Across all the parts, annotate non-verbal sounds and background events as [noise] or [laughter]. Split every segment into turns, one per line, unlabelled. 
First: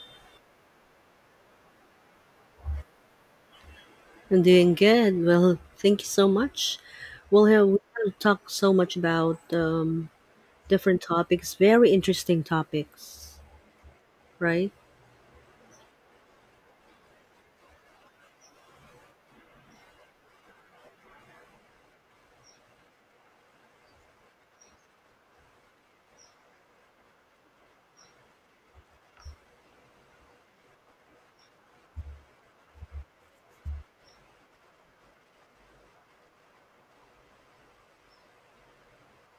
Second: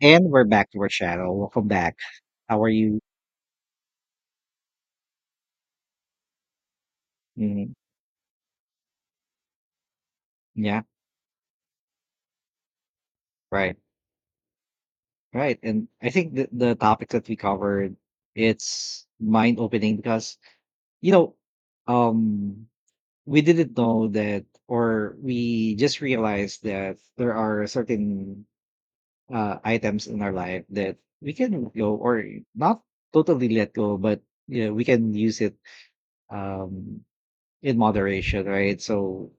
And we're back to our channel. Welcome back. How are you?
I'm doing good. Well, thank you so much. Well, yeah,
Mm,
we have talked so much about
yeah,
different topics, very interesting topics,
right,
right?
right. And I think the topic that we covered, it's mind opening because you know, um, we didn't know that, or we just realized that there are certain items in our life that we can go or not totally let go, but you know, we can use it um in moderation, right? So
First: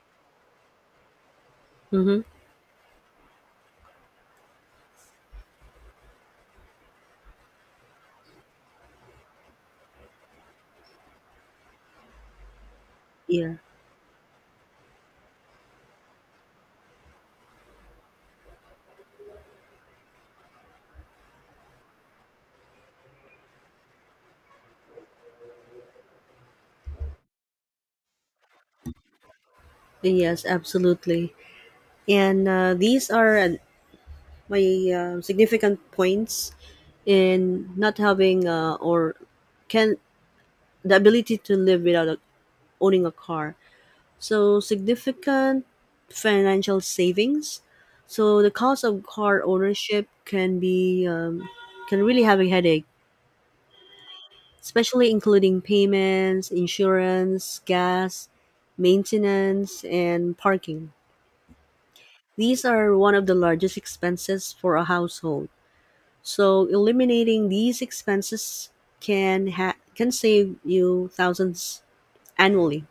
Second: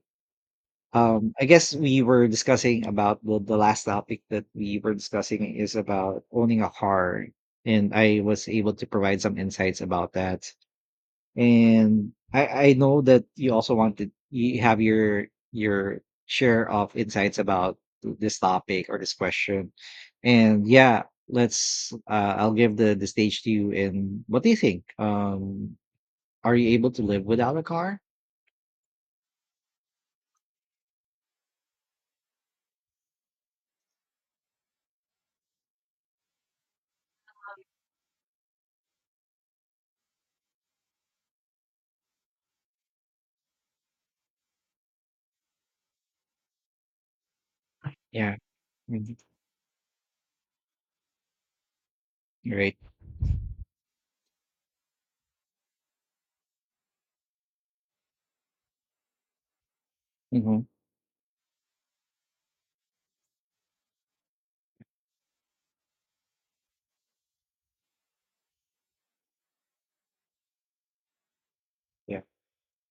Um, I guess we
Mm-hmm.
were discussing about the last topic that we were discussing is about owning a car, and I was able to provide some insights about that. And I know that you
Yeah.
also wanted you have your share of insights about this topic or this question. And yeah, let's I'll give the stage to you. And what do you think? Are you able to live without a car?
Yes, absolutely. And these are my significant points in not having or can the ability to live without owning a car. So significant financial savings.
Yeah,
So the cost of
hmm,
car ownership can be can really have a
right.
headache, especially including payments, insurance, gas, maintenance, and
Hmm.
parking. These are one of the largest expenses for a household. So eliminating these expenses can save you thousands
Yeah,
annually,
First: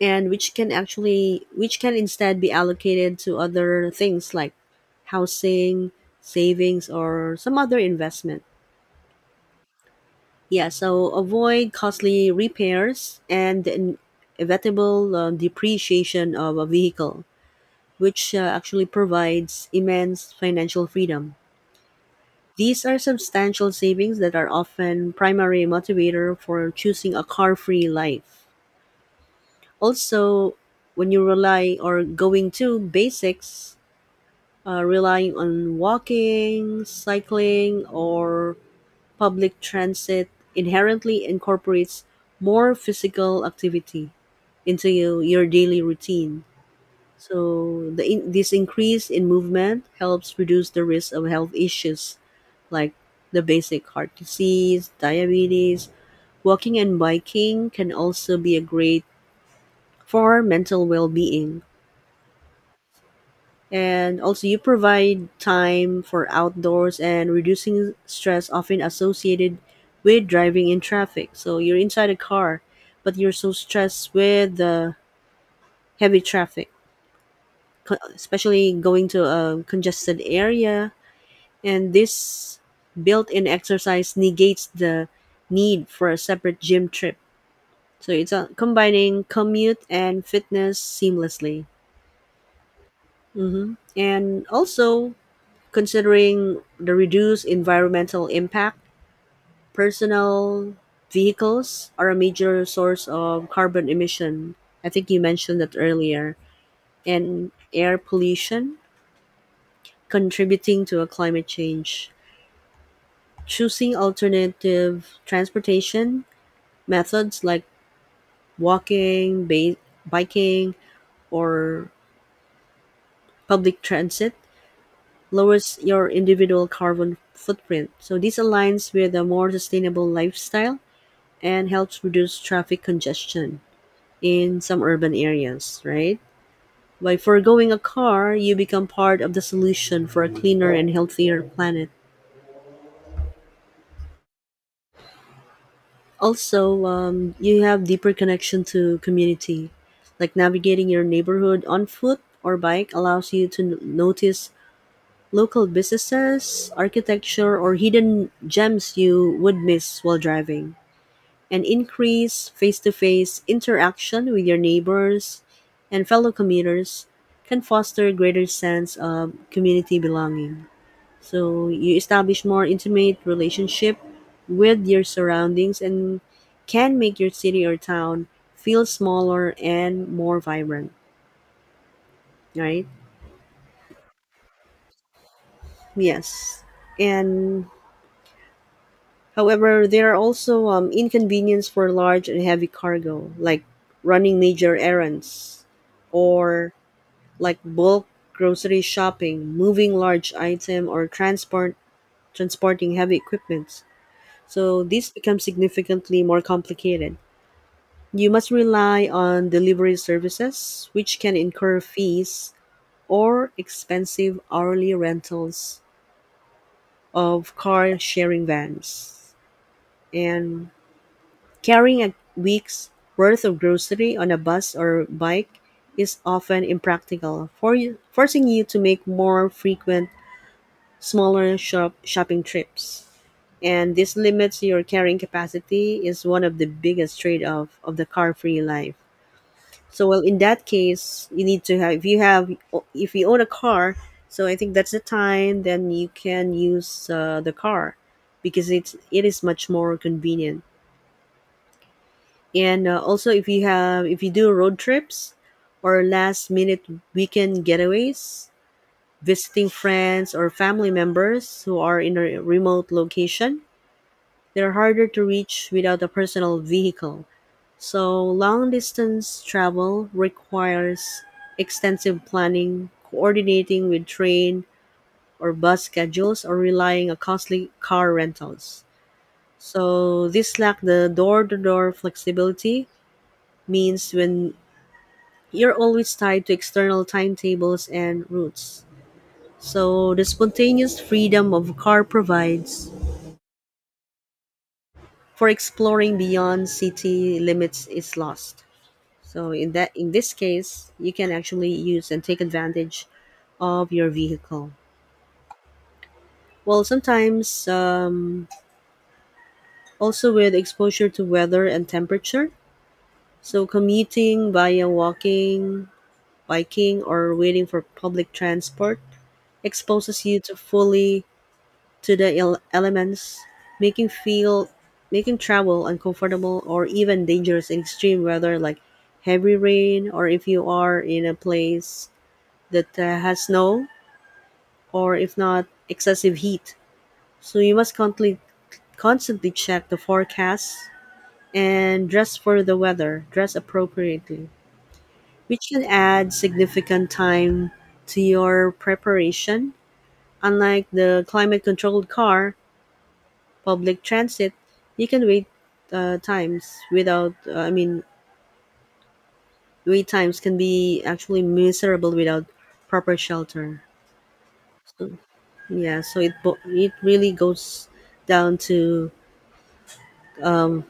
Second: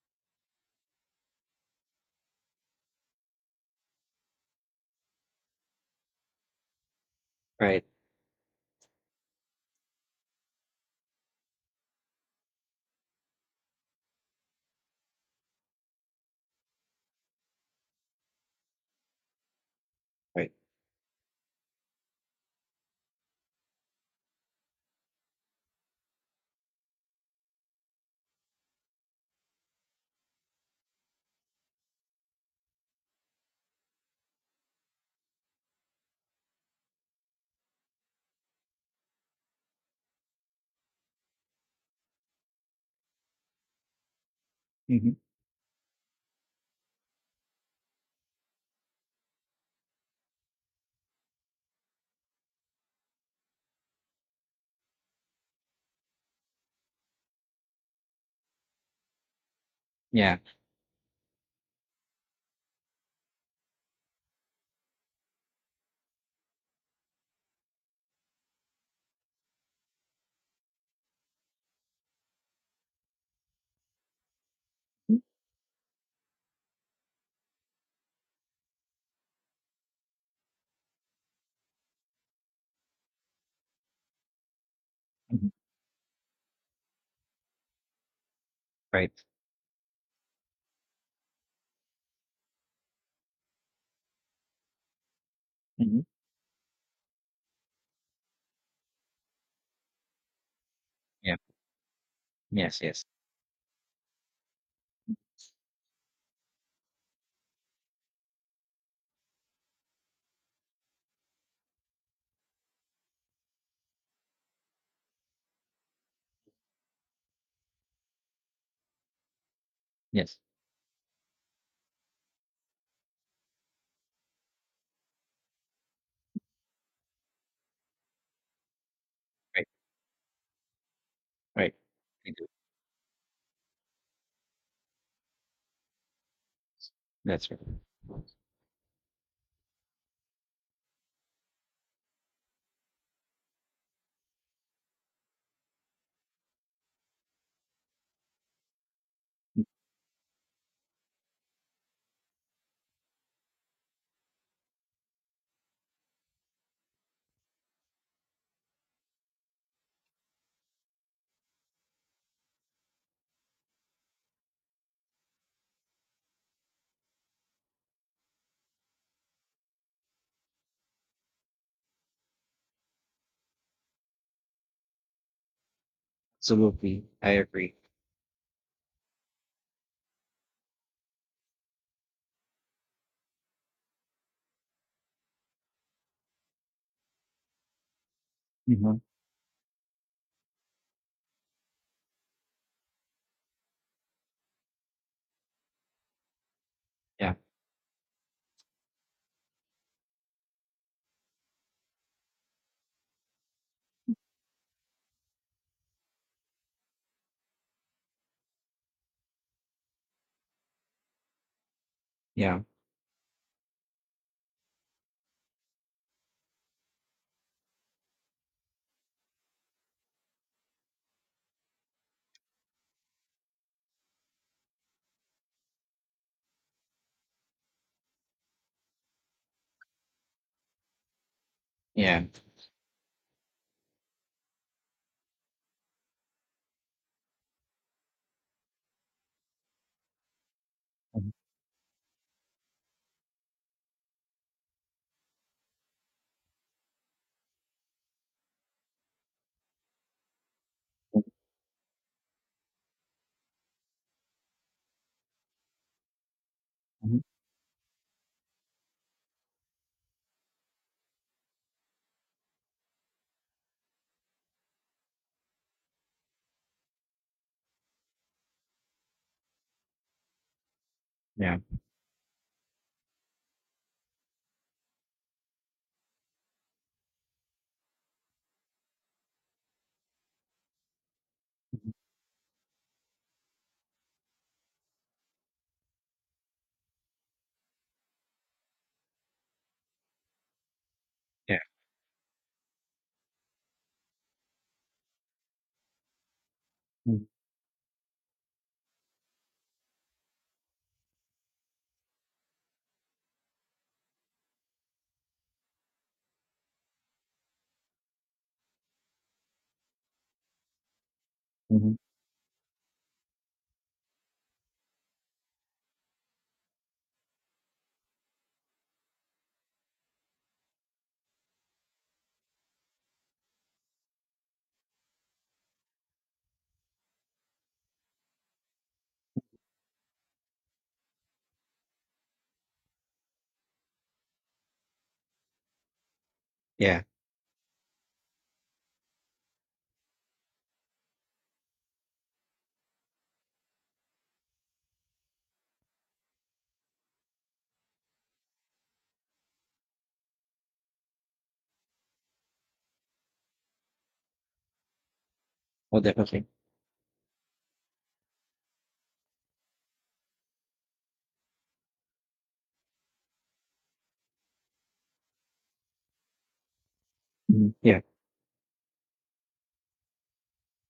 and which can actually which can instead be allocated to other things like housing, savings or some other
right.
investment. Yeah, so avoid costly repairs and the inevitable depreciation of a vehicle, which actually provides immense
Right.
financial freedom. These are substantial savings that are often primary motivator for choosing a car-free life. Also, when you rely or going to basics, relying on walking, cycling, or public transit inherently incorporates more physical activity into
Hmm.
your daily routine. So, this increase in movement helps reduce the risk of health issues like the basic heart disease, diabetes. Walking and biking can also be a great
Yeah.
for mental well being. And also, you provide time for outdoors and reducing stress often associated with driving in traffic. So you're inside a car, but you're so stressed with the heavy traffic, especially going to a congested area. And this built in exercise negates the
Mhm.
need for a separate gym trip. So it's
Right.
combining commute and fitness seamlessly. Hmm And also,
Hmm.
considering the reduced environmental impact, personal
Yeah.
vehicles are a major
Yes. Yes.
source of carbon emission. I think you mentioned that earlier. And air pollution contributing to a climate change. Choosing alternative transportation methods like walking,
Yes.
biking, or public transit lowers your individual carbon footprint. So this aligns with a more
Right.
sustainable lifestyle and
Right.
helps
I
reduce
do.
traffic congestion in some urban areas, right? By
That's right.
foregoing a car, you become part of the solution for a cleaner and healthier planet. Also, you have deeper connection to community, like navigating your neighborhood on foot or bike allows you to notice local businesses, architecture, or hidden gems you would miss while driving, and increase face to face interaction with your neighbors and fellow commuters can foster a greater sense of community belonging. So you establish more intimate relationship with your surroundings and can
Absolutely.
make your
I
city
agree.
or town feel smaller and more vibrant, right? Yes. And
Hmm.
however, there are also inconvenience for large and heavy cargo, like running major errands or
Yeah.
like bulk grocery shopping, moving large item, or transporting heavy equipment. So this becomes significantly more complicated. You must rely on delivery services, which can incur fees
Yeah.
or expensive hourly rentals of car sharing vans. And carrying a week's worth of grocery on a bus or bike is often impractical, for you, forcing you to make more frequent smaller shop
Yeah.
shopping trips. And this limits your carrying capacity is one of the biggest trade-off of the car-free life. So well, in that
Mm-hmm.
case, you need to have if you own a car, so I think that's the time then you can use the car because it is much more convenient. And also if you do road trips or last minute weekend getaways, visiting friends or family members who are in a remote location, they're harder to reach without a personal vehicle, so long-distance travel requires
Yeah.
extensive planning, coordinating with train or bus schedules, or relying on costly car rentals. So this lack the
Mhm.
door-to-door flexibility means when you're always tied to external timetables and routes. So the spontaneous freedom
Yeah.
of car provides for exploring beyond city limits is lost. So in this case, you can actually use and take advantage of your vehicle. Well, sometimes also with exposure to weather and
Mm-hmm.
temperature. So commuting via walking, biking, or waiting for public transport exposes you to fully to the elements, making feel making travel uncomfortable or even dangerous in extreme weather like heavy rain or if you are in a place that has snow or if not excessive heat.
Yeah.
So you must constantly check the forecast and dress for the weather, dress appropriately, which can add significant time to your preparation. Unlike the climate controlled car, public transit, you can
Well,
uh,
definitely.
times without, uh, I mean, wait times can be actually miserable without proper shelter. So, yeah, so it really
Mhm.
goes
Yeah.
down to um,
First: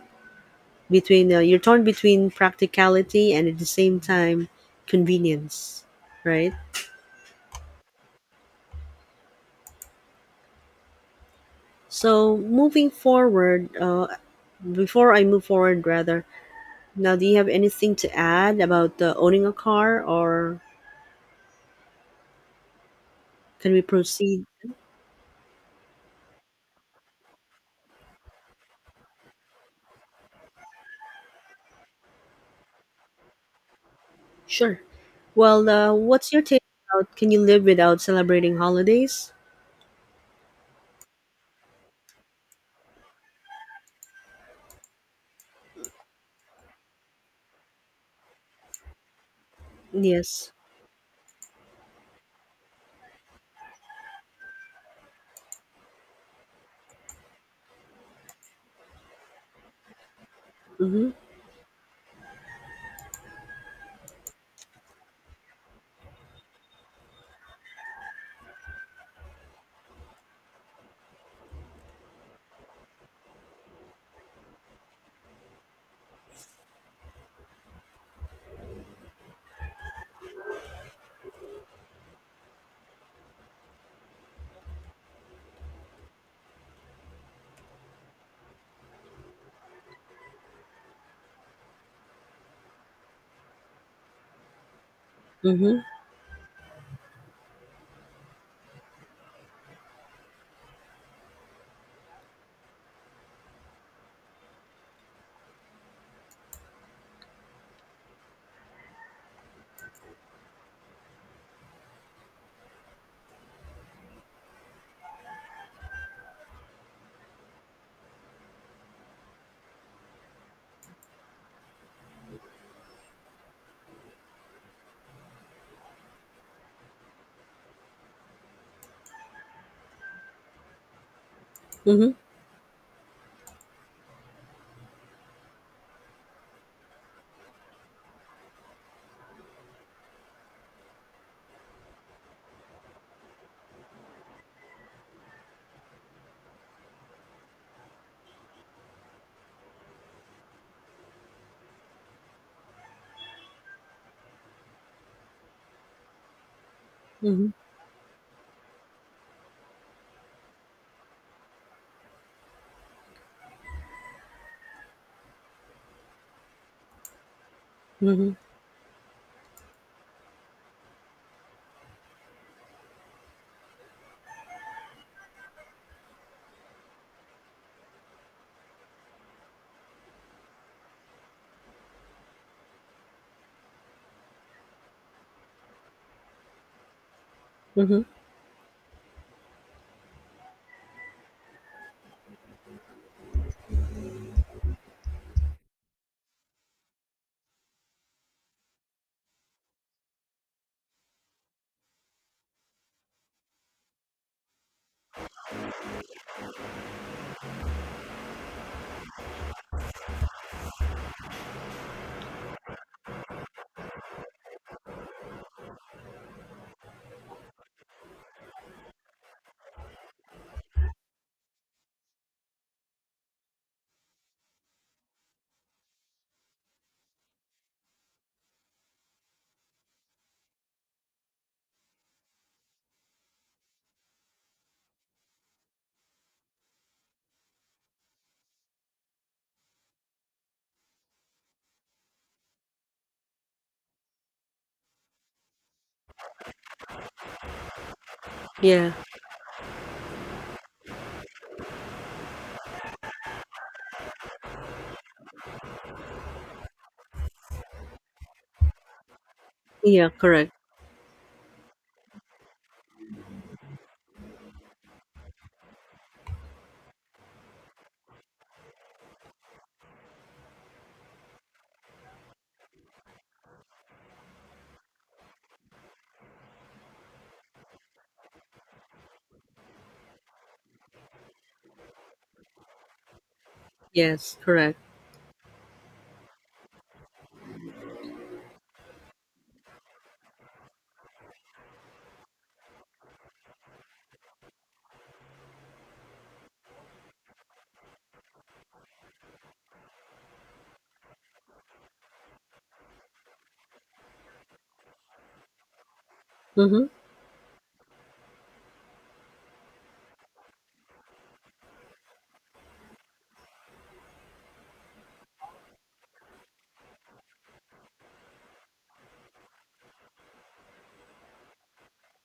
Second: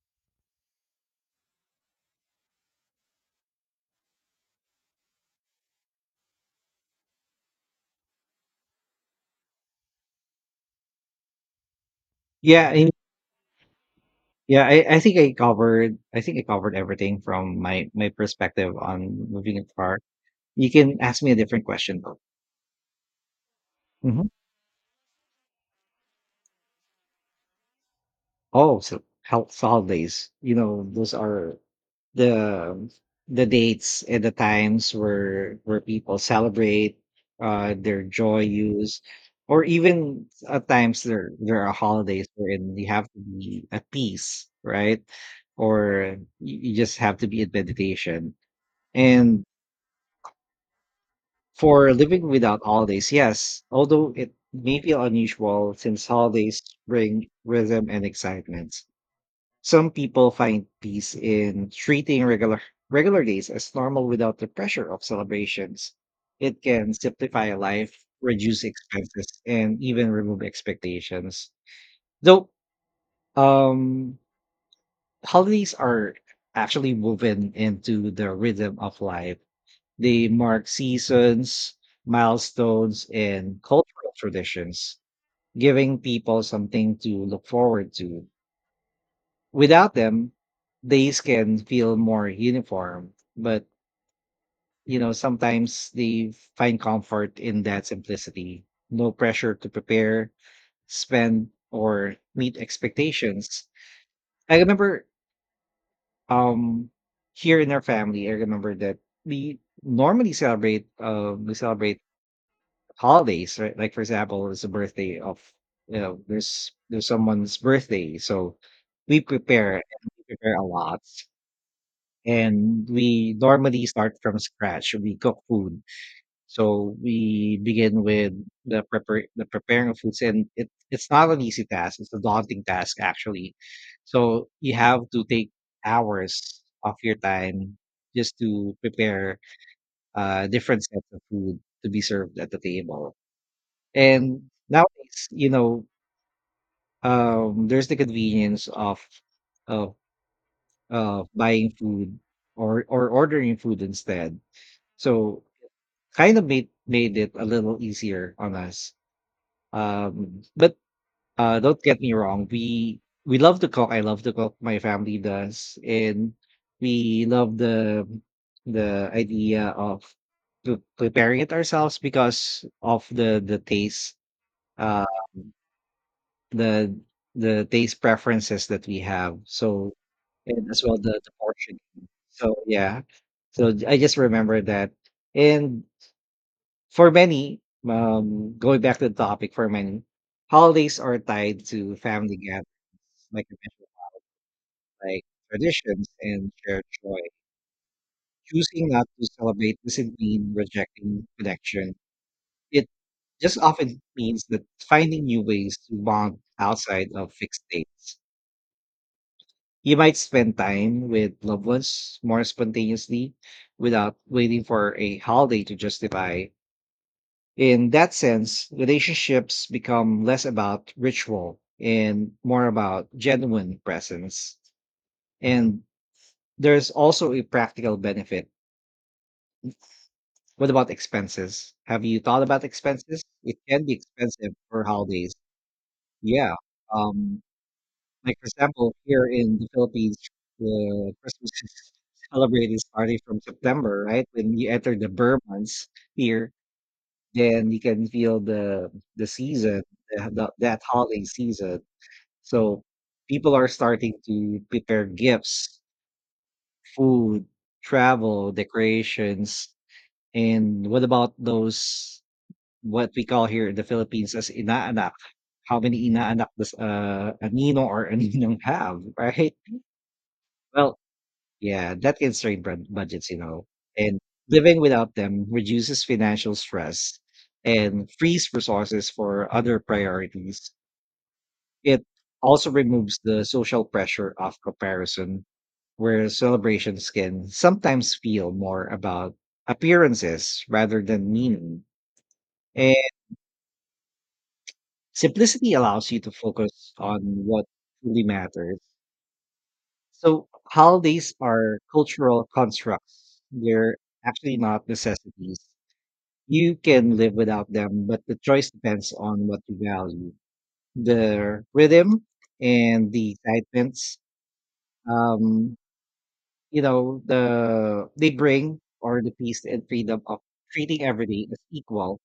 between you're torn between practicality and at the same time convenience, right? So
Yeah. I,
moving forward,
yeah. I
before
think
I
I
move forward,
covered. I
rather,
think I covered
now
everything
do you have
from my
anything
my
to add
perspective
about
on
owning a
moving a car.
car, or
You can ask me a different question though.
can we
Hmm.
proceed?
Oh, so health holidays. You know, those are the the dates and the
Sure.
times
Well,
where people
what's your take
celebrate
about can you live without
their joy
celebrating
use
holidays?
or even at times there there are holidays wherein you have to be at peace, right, or you just have to be in meditation and
Yes.
for living without holidays, yes, although it may feel unusual since holidays bring rhythm and excitement, some people find
Mm-hmm.
peace in treating regular days as normal without the pressure of celebrations. It can simplify life, reduce expenses, and even remove expectations. Though um holidays are actually woven into the rhythm of life. They mark seasons, milestones, and cultural traditions, giving people something to look forward to without them, days can feel more uniform, but you know,
Mm-hmm.
sometimes they find comfort in that simplicity. No pressure to prepare, spend, or meet expectations. I remember um here in our family, I remember that we normally celebrate we celebrate holidays, right? Like for example, it's a birthday of you know, there's someone's birthday. So we prepare and we prepare a lot and we normally start from scratch. We cook food, so we begin with the prepare the preparing of foods, and it it's not an easy task.
Mm-hmm.
It's a daunting task actually. So you have to take hours of your time just to prepare different sets of food to be served at the table. And nowadays, you know, there's the convenience of of buying food or ordering food instead. So kind of made it a little easier on us. But don't get me wrong, we love to cook. I love to cook. My family does, and we love
Mm-hmm.
the idea of preparing it ourselves because of uh, the the taste preferences that we have. So and as well the portion. So yeah, so I just remember that, and for many,
Mm-hmm.
going back to the topic, for many, holidays are tied to family gatherings, like I mentioned, like traditions and shared joy. Choosing not to celebrate doesn't mean rejecting connection. It just often means that finding new ways to bond outside of fixed dates. You might spend time with loved ones more spontaneously without waiting for a holiday to justify. In that sense, relationships become less about ritual and more about genuine presence. And there's also a practical benefit. What about expenses? Have you thought about expenses? It can be expensive for holidays. Yeah. Um, like, for example, here in the Philippines, the Christmas is celebrated starting from September, right? When you enter the Burr months here, then you can feel the
Yeah.
the season, that holiday season. So people are starting to prepare gifts, food, travel, decorations,
Yeah, correct.
and what about those what we call here in the Philippines as inaanak? How many inaanak does a ninong or a ninong have, [laughs] right? Well, yeah, that can strain budgets, you know, and living without them reduces financial stress and frees resources for other priorities. It also removes the social pressure
Yes,
of
correct.
comparison where celebrations can sometimes feel more about appearances rather than meaning. And simplicity allows you to focus on what truly matters. So, holidays are cultural constructs, they're actually not necessities. You
Mhm.
can live without them, but the choice depends on what you value the rhythm and the excitements. Um, you know, the they bring or the peace and freedom of treating everything as equal.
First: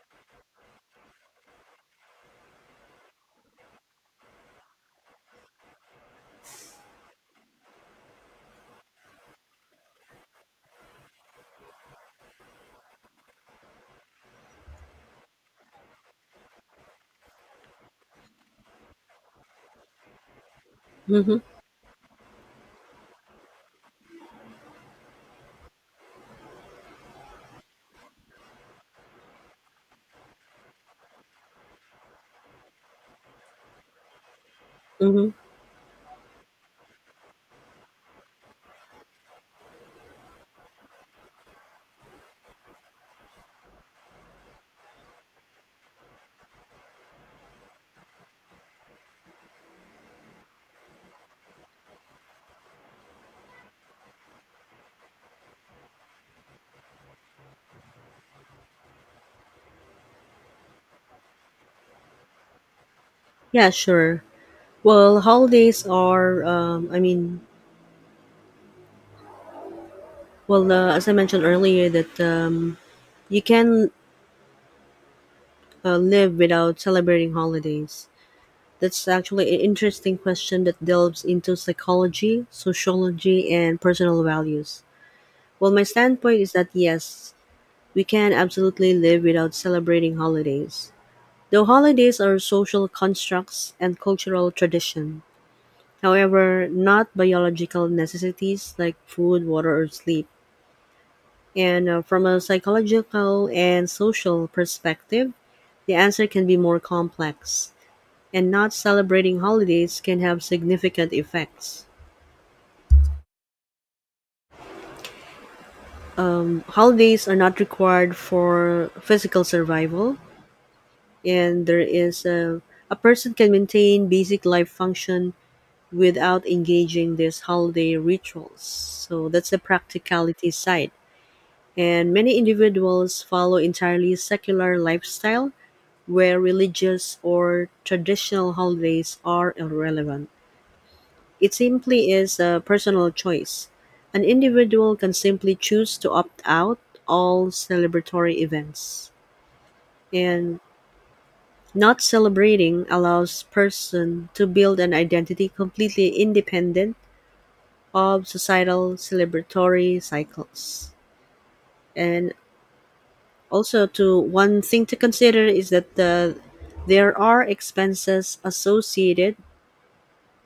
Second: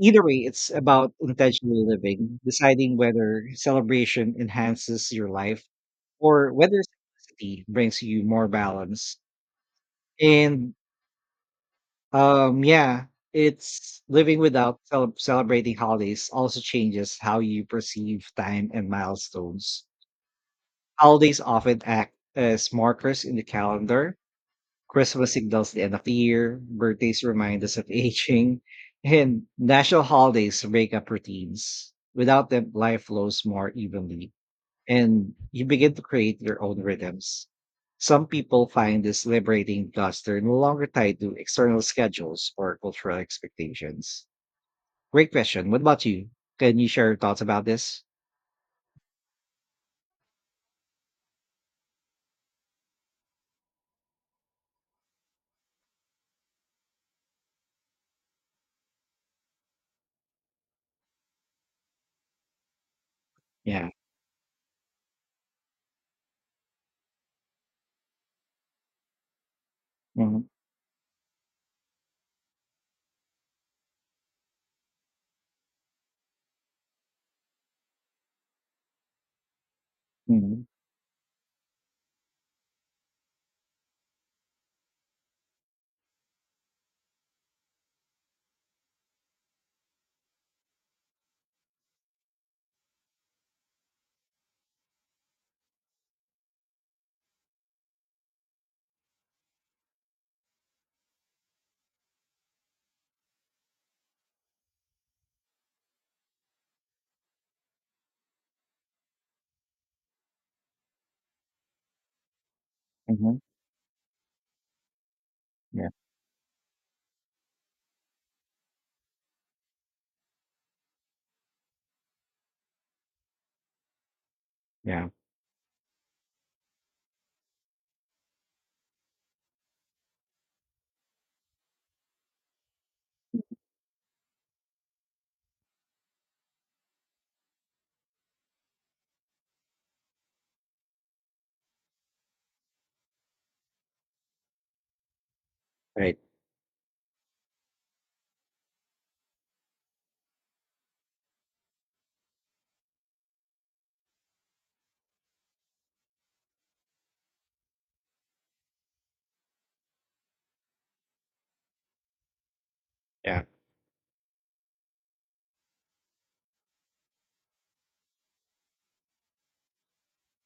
Either way, it's about intentional living, deciding whether celebration enhances your life or whether simplicity brings you more balance. And yeah, it's living without celebrating holidays also changes how you perceive time and milestones. Holidays
Mhm.
often act as markers in the calendar. Christmas signals the end of the year, birthdays remind us of aging, and national holidays break up routines. Without them, life flows more evenly,
Mhm.
and you begin to create your own rhythms. Some people find this liberating because they're no longer tied to external schedules or cultural expectations. Great question. What about you? Can you share your thoughts about this?
Yeah,
Yeah.
sure. Well, holidays are I mean,
Hmm.
well, as I mentioned earlier that you can live without celebrating holidays. That's actually an interesting
Hmm.
question that delves into psychology, sociology, and personal values. Well, my standpoint is that yes, we can absolutely live without celebrating holidays. Though holidays are social constructs and cultural tradition, however, not biological necessities like food, water, or sleep. And from a psychological and social perspective, the answer can be more complex, and not celebrating holidays can have significant effects.
Hmm. Yeah.
Holidays are not required for physical survival, and a person can maintain basic life
Yeah.
function without engaging these holiday rituals. So that's the practicality side, and many individuals follow entirely secular lifestyle where religious or traditional holidays are irrelevant. It simply is a personal choice. An individual can simply choose to
Right.
opt out all celebratory events. And not celebrating allows person to build an identity completely independent of societal celebratory cycles. And
Yeah.
also to one thing to consider is that there are expenses associated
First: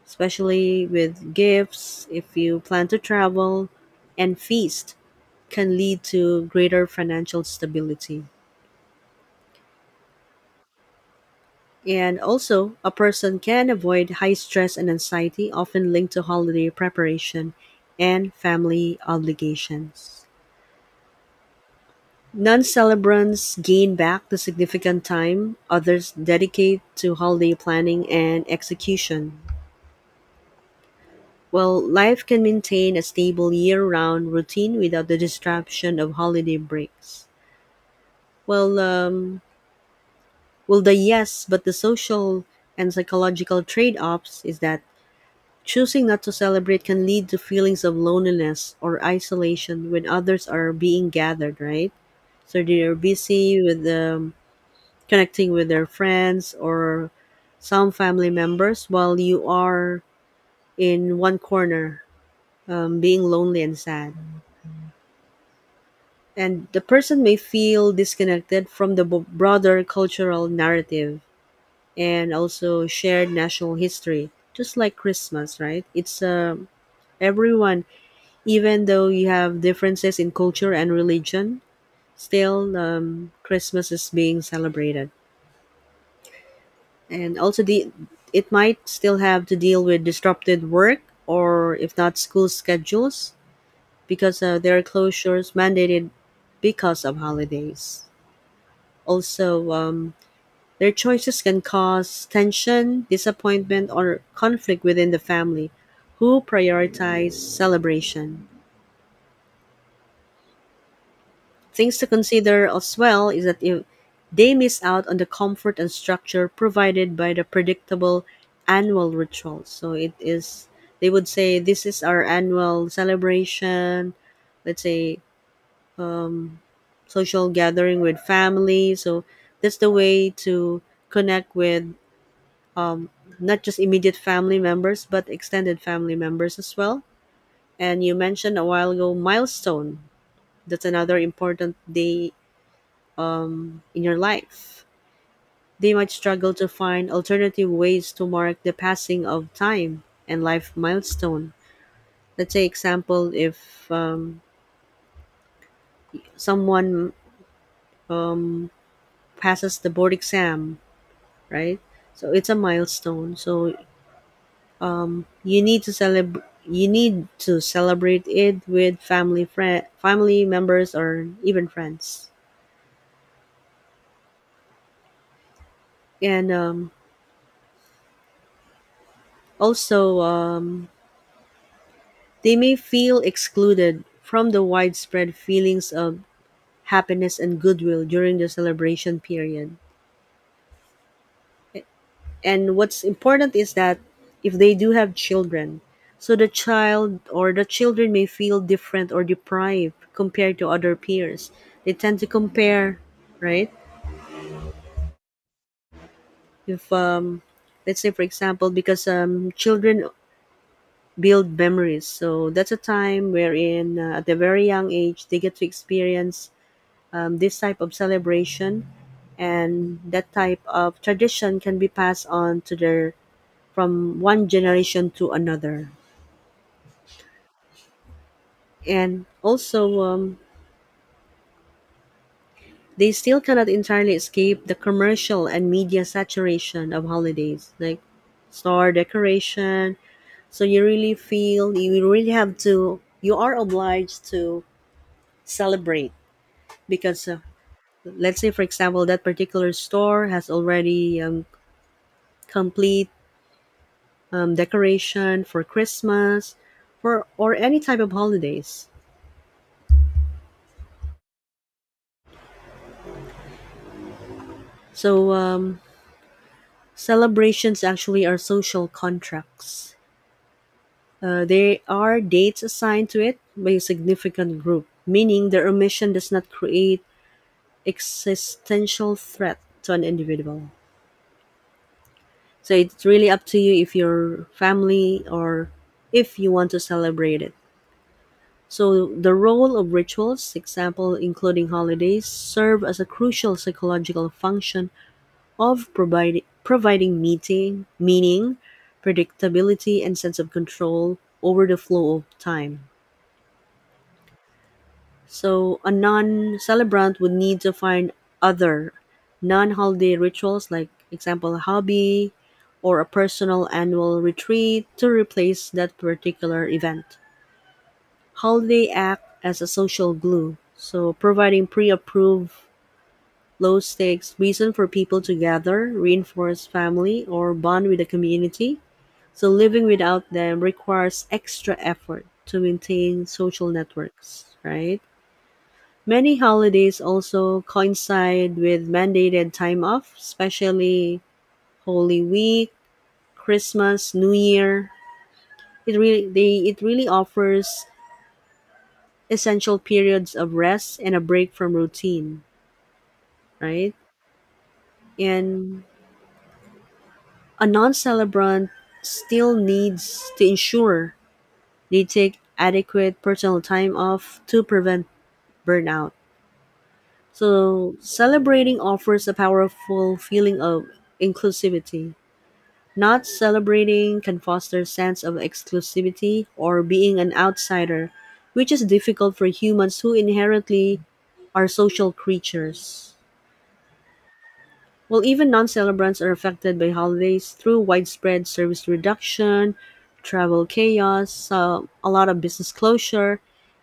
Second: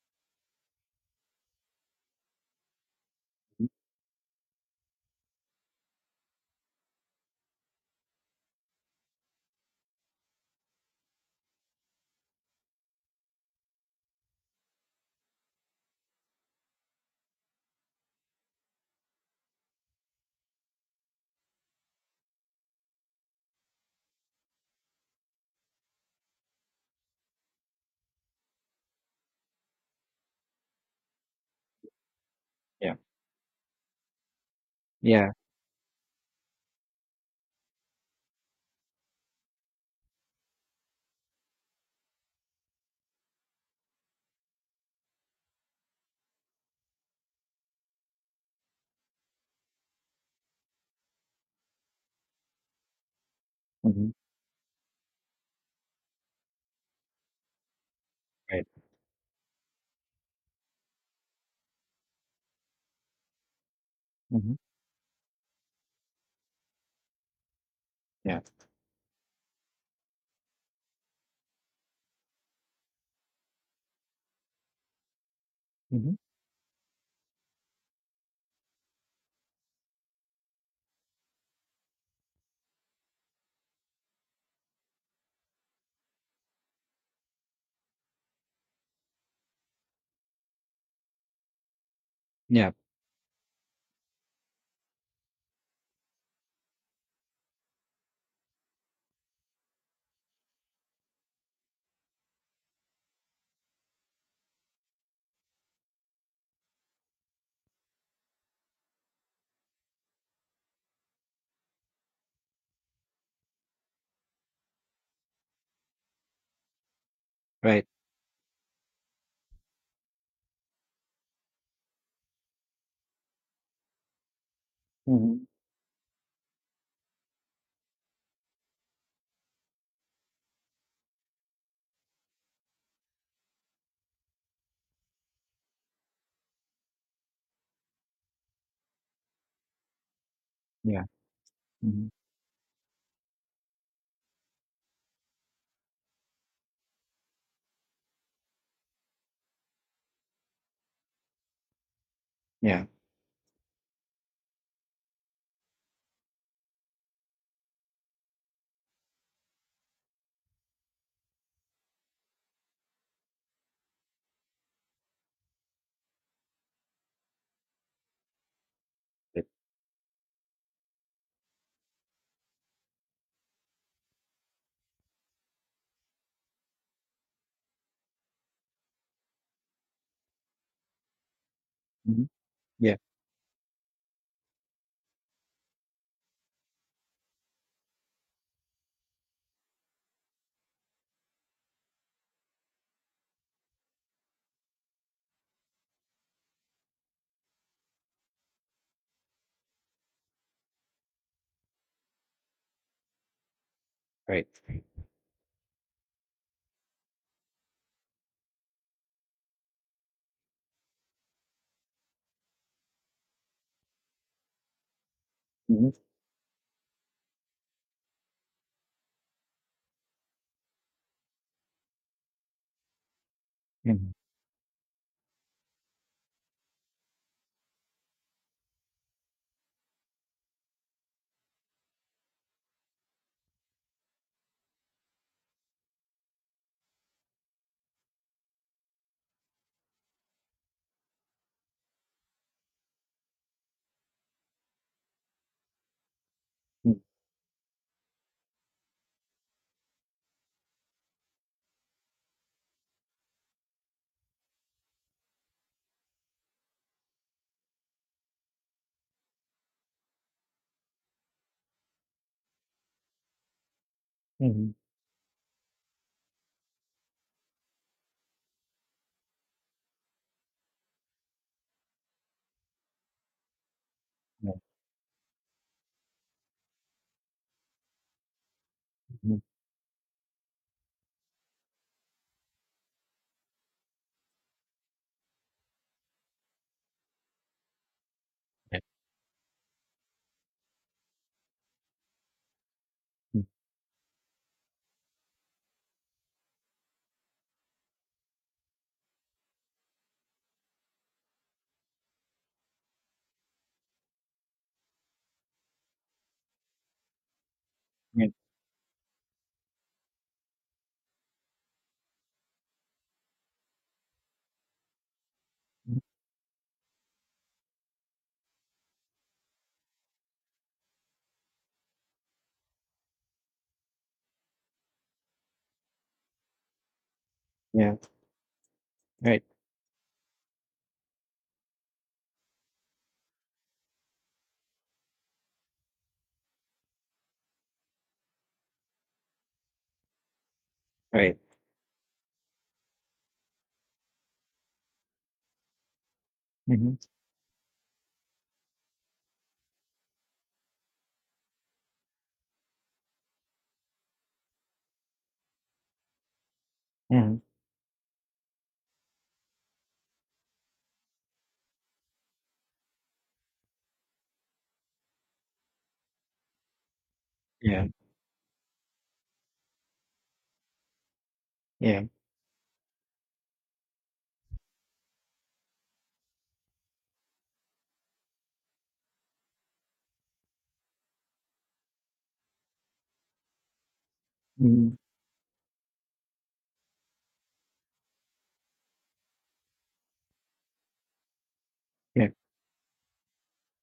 especially with gifts if you plan to travel and feast can lead to greater financial stability, and also a person can avoid high stress and anxiety often linked to holiday preparation and family obligations. Non-celebrants gain back the significant time others dedicate to holiday planning and execution, while life can
Yeah.
maintain a stable year-round routine without the
Yeah.
disruption of holiday breaks. Well, well, the yes, but the social and psychological trade-offs is that choosing not to celebrate can lead to feelings of loneliness or isolation when others are being gathered, right? So they are busy with
Hmm.
connecting with their friends or some family
Right.
members while you are in one corner, being lonely and sad.
Hmm.
And the person may feel
Yeah.
disconnected from the broader cultural narrative and also shared national history, just like Christmas, right?
Mhm.
It's a everyone, even though you have differences in culture and religion, still Christmas is being celebrated, and also the it might still have to deal with disrupted work or if not school
Yeah,
schedules because there are closures mandated because of holidays. Also their choices can cause tension disappointment or conflict within the family who prioritize celebration. Things to consider as well is that if they miss out on the comfort and structure provided by the
right.
predictable annual rituals. So it is they would say this is our annual celebration, let's say
Mhm.
um, social gathering with family. So that's the way to connect with um, not just immediate family members but extended family members as well. And you mentioned a while ago milestone. That's
Yeah.
another important
Mhm.
day in your life. They might struggle to find alternative ways to mark the passing of time and life milestone. Let's say,
Yeah.
example, if someone um, passes the board exam, right? So it's a milestone. So you need to celebrate. You need to celebrate it with
Right.
family, friend, family members, or even friends. And also, um,
Mhm.
they may
Yeah,
feel excluded from the widespread feelings of happiness and goodwill during the celebration period. And what's important is that if they do have children, so the child or the children may feel different or deprived compared to other peers. They tend to compare, right?
right.
If let's say for example, because children build memories, so that's a time wherein at a very young age they get to
Mhm.
experience this type of celebration, and that type of tradition can be passed on to their
Mhm.
from one generation to another. And also they still cannot entirely escape the commercial and media saturation of holidays like star decoration, so you really feel you are obliged to celebrate
Mm.
because let's say for example that particular store has already complete decoration for Christmas, for or any type of holidays.
Mhm.
So celebrations actually are social contracts. They are dates assigned to it by a
Yeah.
significant group, meaning their omission does not create existential
Mhm.
threat to an individual. So it's really up to you if your family or if you want to celebrate it.
Yeah.
So the role of rituals, example including holidays, serve as a
Mm.
crucial psychological function of providing meaning, predictability, and sense of control over the flow of time. So, a non celebrant would need to find
Yeah.
other non holiday rituals, like, example, a hobby or a personal annual retreat, to replace that
Mhm.
particular event. Holiday act as a social glue, so providing pre approved low stakes reason for people to gather, reinforce family, or bond
Yeah.
with the community.
Right.
So living without them requires extra effort to maintain social networks, right? Many holidays also coincide with mandated time off, especially
Right.
Holy Week, Christmas, New Year. It
Mhm.
really offers essential periods of rest and a break from routine, right? And
Mhm.
a non-celebrant still needs to ensure they take adequate personal time off to prevent burnout.
Yeah.
So, celebrating offers a powerful feeling of
Yeah.
inclusivity. Not celebrating can foster a sense of exclusivity or being an outsider, which is difficult for humans who inherently are social creatures.
Mhm.
Well, even non celebrants are affected by holidays through widespread service reduction, travel chaos, a
Yeah.
lot of business closure,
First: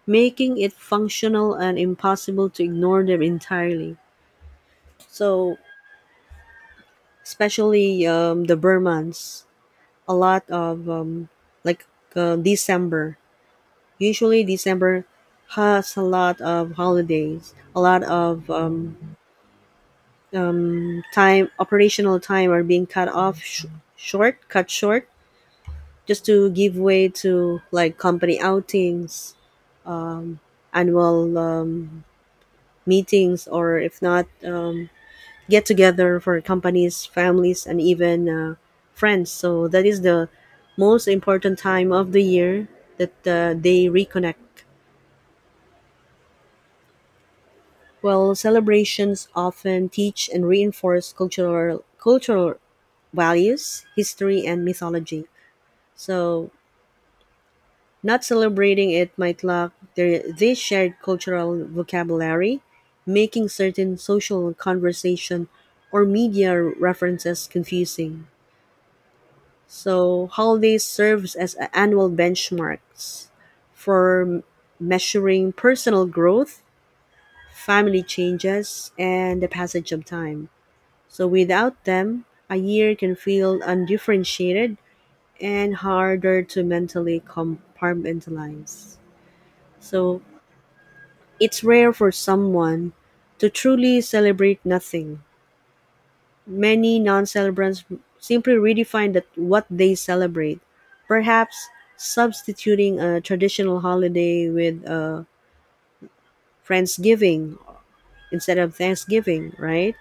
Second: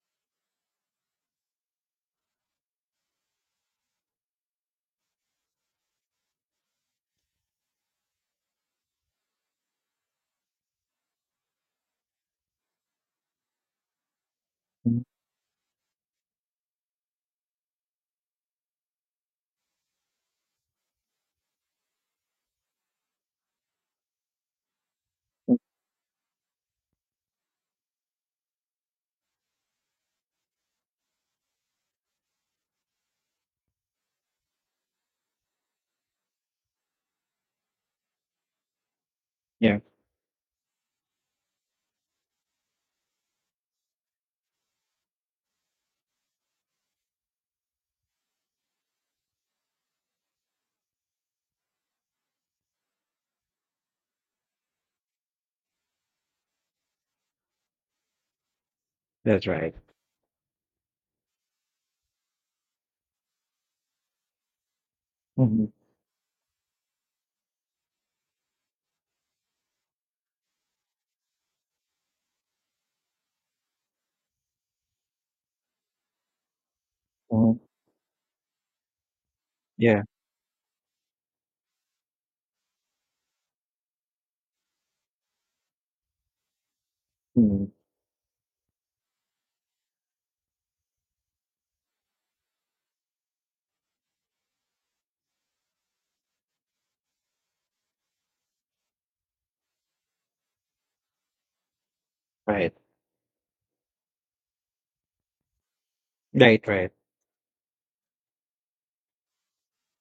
making it functional and impossible to ignore them entirely. So, especially the Burmans. A lot of like December. Usually
Mhm.
December has a lot of holidays. A lot of time, operational time, are being cut off, short, cut short,
Mm.
just to give way to like company outings, annual meetings, or if not. Get together for companies, families, and even friends. So
Yeah.
that is the most important time of the year that they reconnect. Well, celebrations often teach and reinforce cultural values, history, and mythology. So, not celebrating it might
That's
lack
right.
this shared cultural vocabulary, making certain social conversation
Mhm.
or media references confusing. So holidays serves as annual benchmarks for measuring personal growth,
Mhm.
family changes, and the passage
Yeah.
of time. So without them, a year can feel undifferentiated and harder to mentally
Mhm.
compartmentalize. So it's rare for someone to truly celebrate nothing. Many non-celebrants simply redefine that what they celebrate, perhaps
Right.
substituting a traditional holiday with a
Right, right.
Friendsgiving instead of Thanksgiving, right?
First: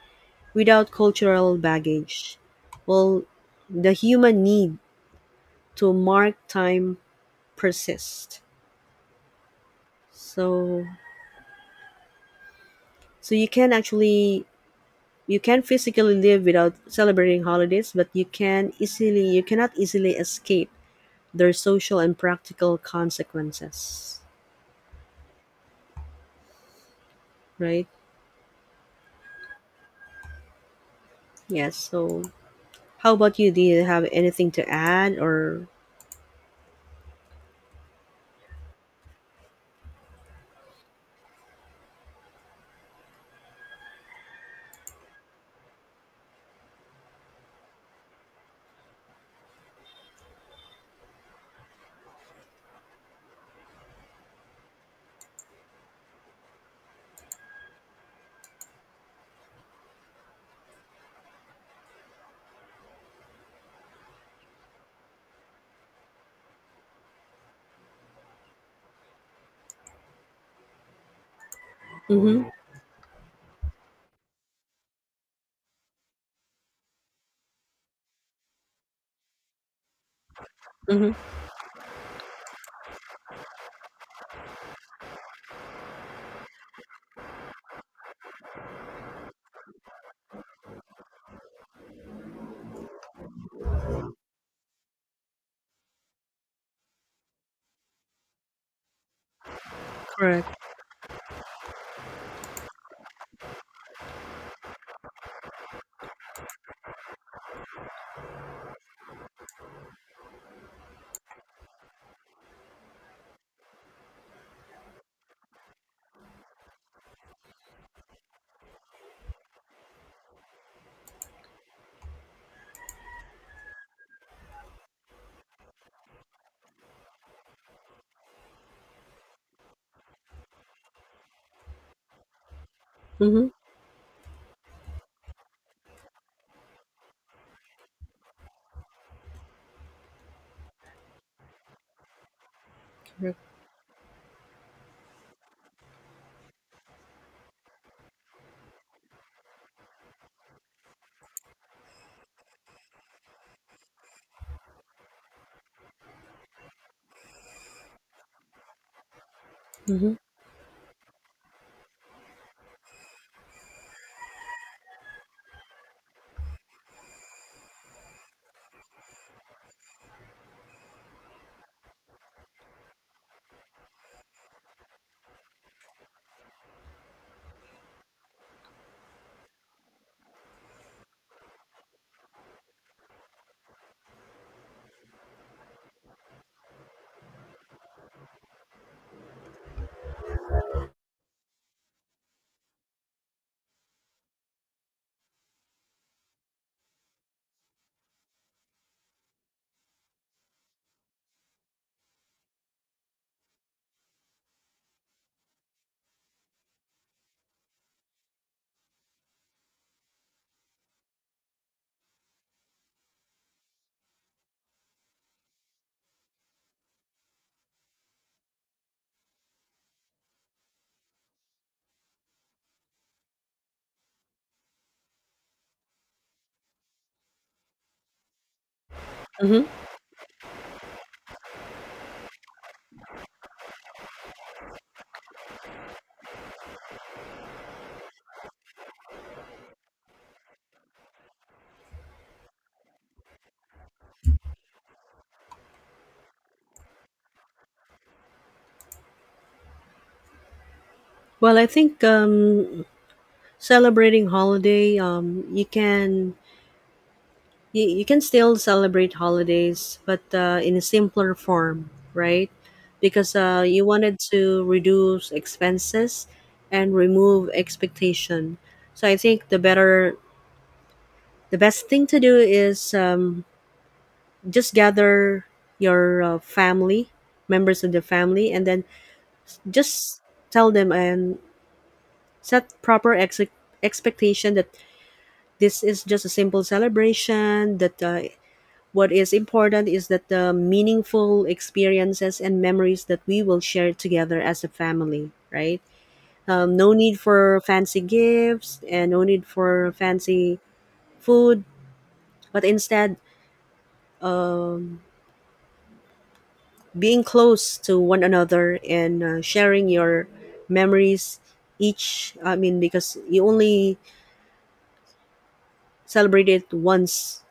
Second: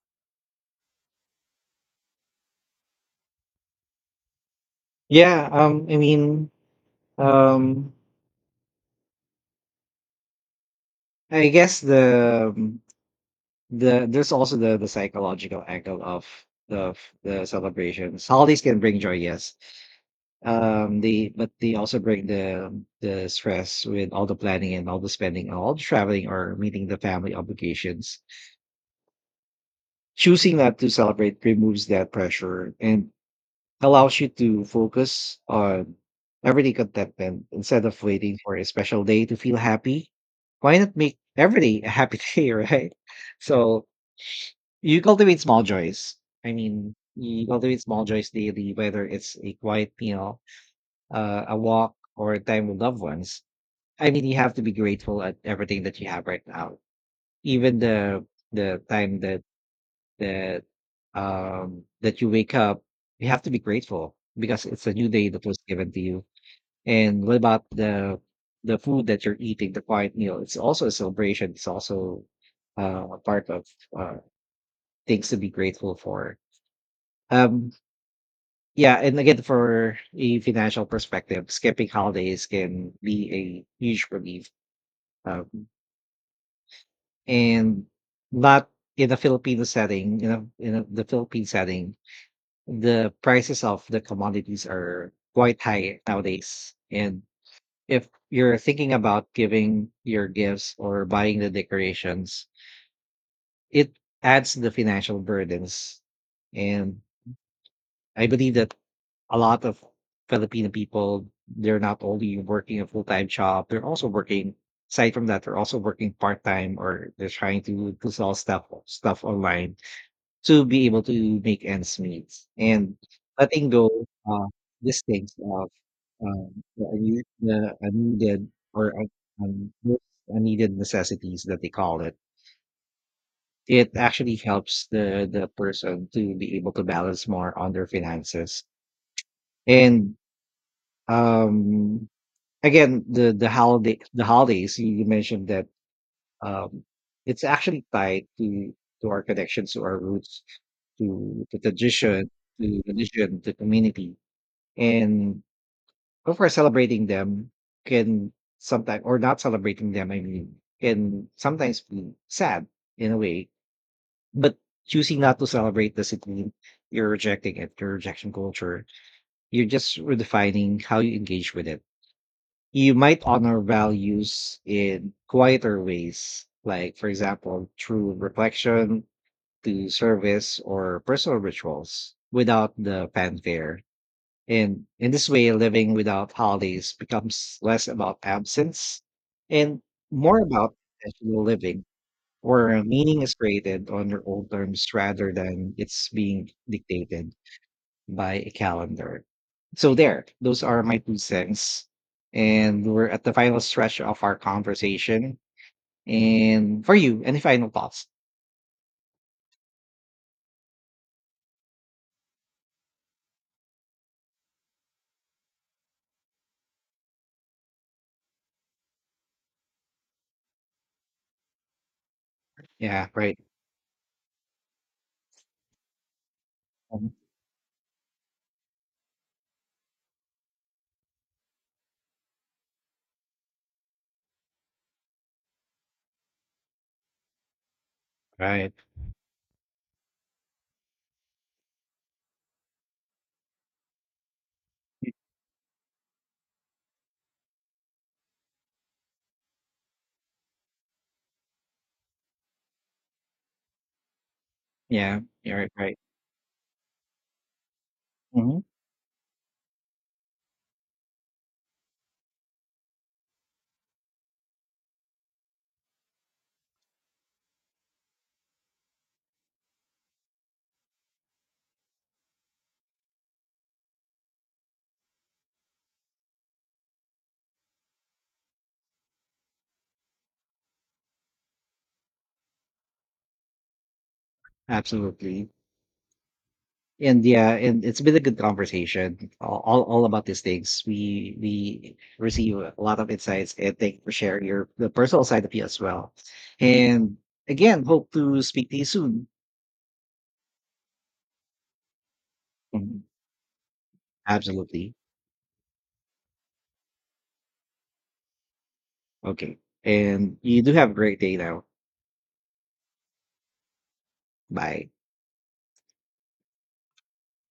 Without cultural baggage. Well, the human need
Yeah, um,
to
I
mark
mean,
time
um,
persists. So
I guess
so you can
there's
actually
also the
you can
psychological angle
physically live without
of
celebrating
the
holidays, but
celebrations. Holidays can bring joy,
you
yes.
cannot easily escape
They but
their
they also
social and
bring
practical
the stress with
consequences,
all the planning and all the spending and all the traveling or meeting the family
right?
obligations. Choosing not to celebrate
Yes.
removes that
So,
pressure and
how about you? Do you have
allows you
anything
to
to add
focus
or?
on everyday contentment instead of waiting for a special day to feel happy. Why not make every day a happy [laughs] day, right? So you cultivate small joys. I mean, you cultivate small joys daily, whether it's a quiet meal, a walk, or time with loved ones. I mean, you have to be grateful at everything that you have right now, even the time that that you wake up. You have to be grateful because it's a new day that was given to you. And what about the food that you're eating, the quiet meal? It's also a celebration. It's also
Mm-hmm.
a part of uh, things to be grateful for. Um, Yeah, and again, for a financial
Mm-hmm.
perspective, skipping holidays can be a huge relief. Um, and not In a Filipino setting, you know, in a, the Philippine setting, the prices of the commodities are quite high nowadays. And if you're thinking about giving your
Correct.
gifts or buying the decorations, it adds the financial burdens. And I believe that a lot of Filipino people, they're not only working a full time job, they're also working, aside from that, they're also working part time or they're trying to sell stuff online to be able to make ends meet. And letting go uh, these things of um, the, the unneeded or those unneeded necessities that they call it.
Mm-hmm.
It actually helps the person to be able to balance more on their finances. And um again
Correct.
the holiday the holidays you you mentioned that um it's actually tied to our connections to our roots to the tradition to religion to community and of course celebrating them can sometimes or not celebrating them
Mm-hmm.
i mean can sometimes be sad in a way, but choosing not to celebrate doesn't mean you're rejecting it, you're rejection culture, you're just redefining how you engage with it. You might honor values in quieter ways, like, for example, through reflection, through service, or personal rituals without the fanfare. And in this way, living without holidays becomes less about absence and more about intentional living, where meaning is created on your own terms rather than it's being dictated by a calendar. So there, those are my two cents. And we're at the final stretch of our conversation. And for you, any final thoughts? Yeah, right. Mhm.
Mm-hmm.
Right.
Well, I think celebrating holiday,
Yeah, you're right. Right.
you, you can still
Mhm.
celebrate holidays, but in a simpler form, right? Because you wanted to reduce expenses and remove expectation. So I think the best thing to do is just gather your family, members of the family, and then just tell them and set proper expectation that
Absolutely.
this is just a simple
And yeah,
celebration,
and it's
that
been a good
what
conversation
is important
all
is
about
that
these
the
things.
meaningful
We
experiences
receive
and
a lot
memories
of
that we
insights
will
and
share
thank you for
together
sharing
as
your
a
the personal
family,
side of you as
right?
well.
No
And
need for
again,
fancy
hope to speak to
gifts
you
and no
soon.
need for fancy food, but
Mhm.
instead,
Absolutely.
um, being close to one another and
Okay.
sharing your
And you do have a great day
memories
now.
because you only
Bye.
celebrate it once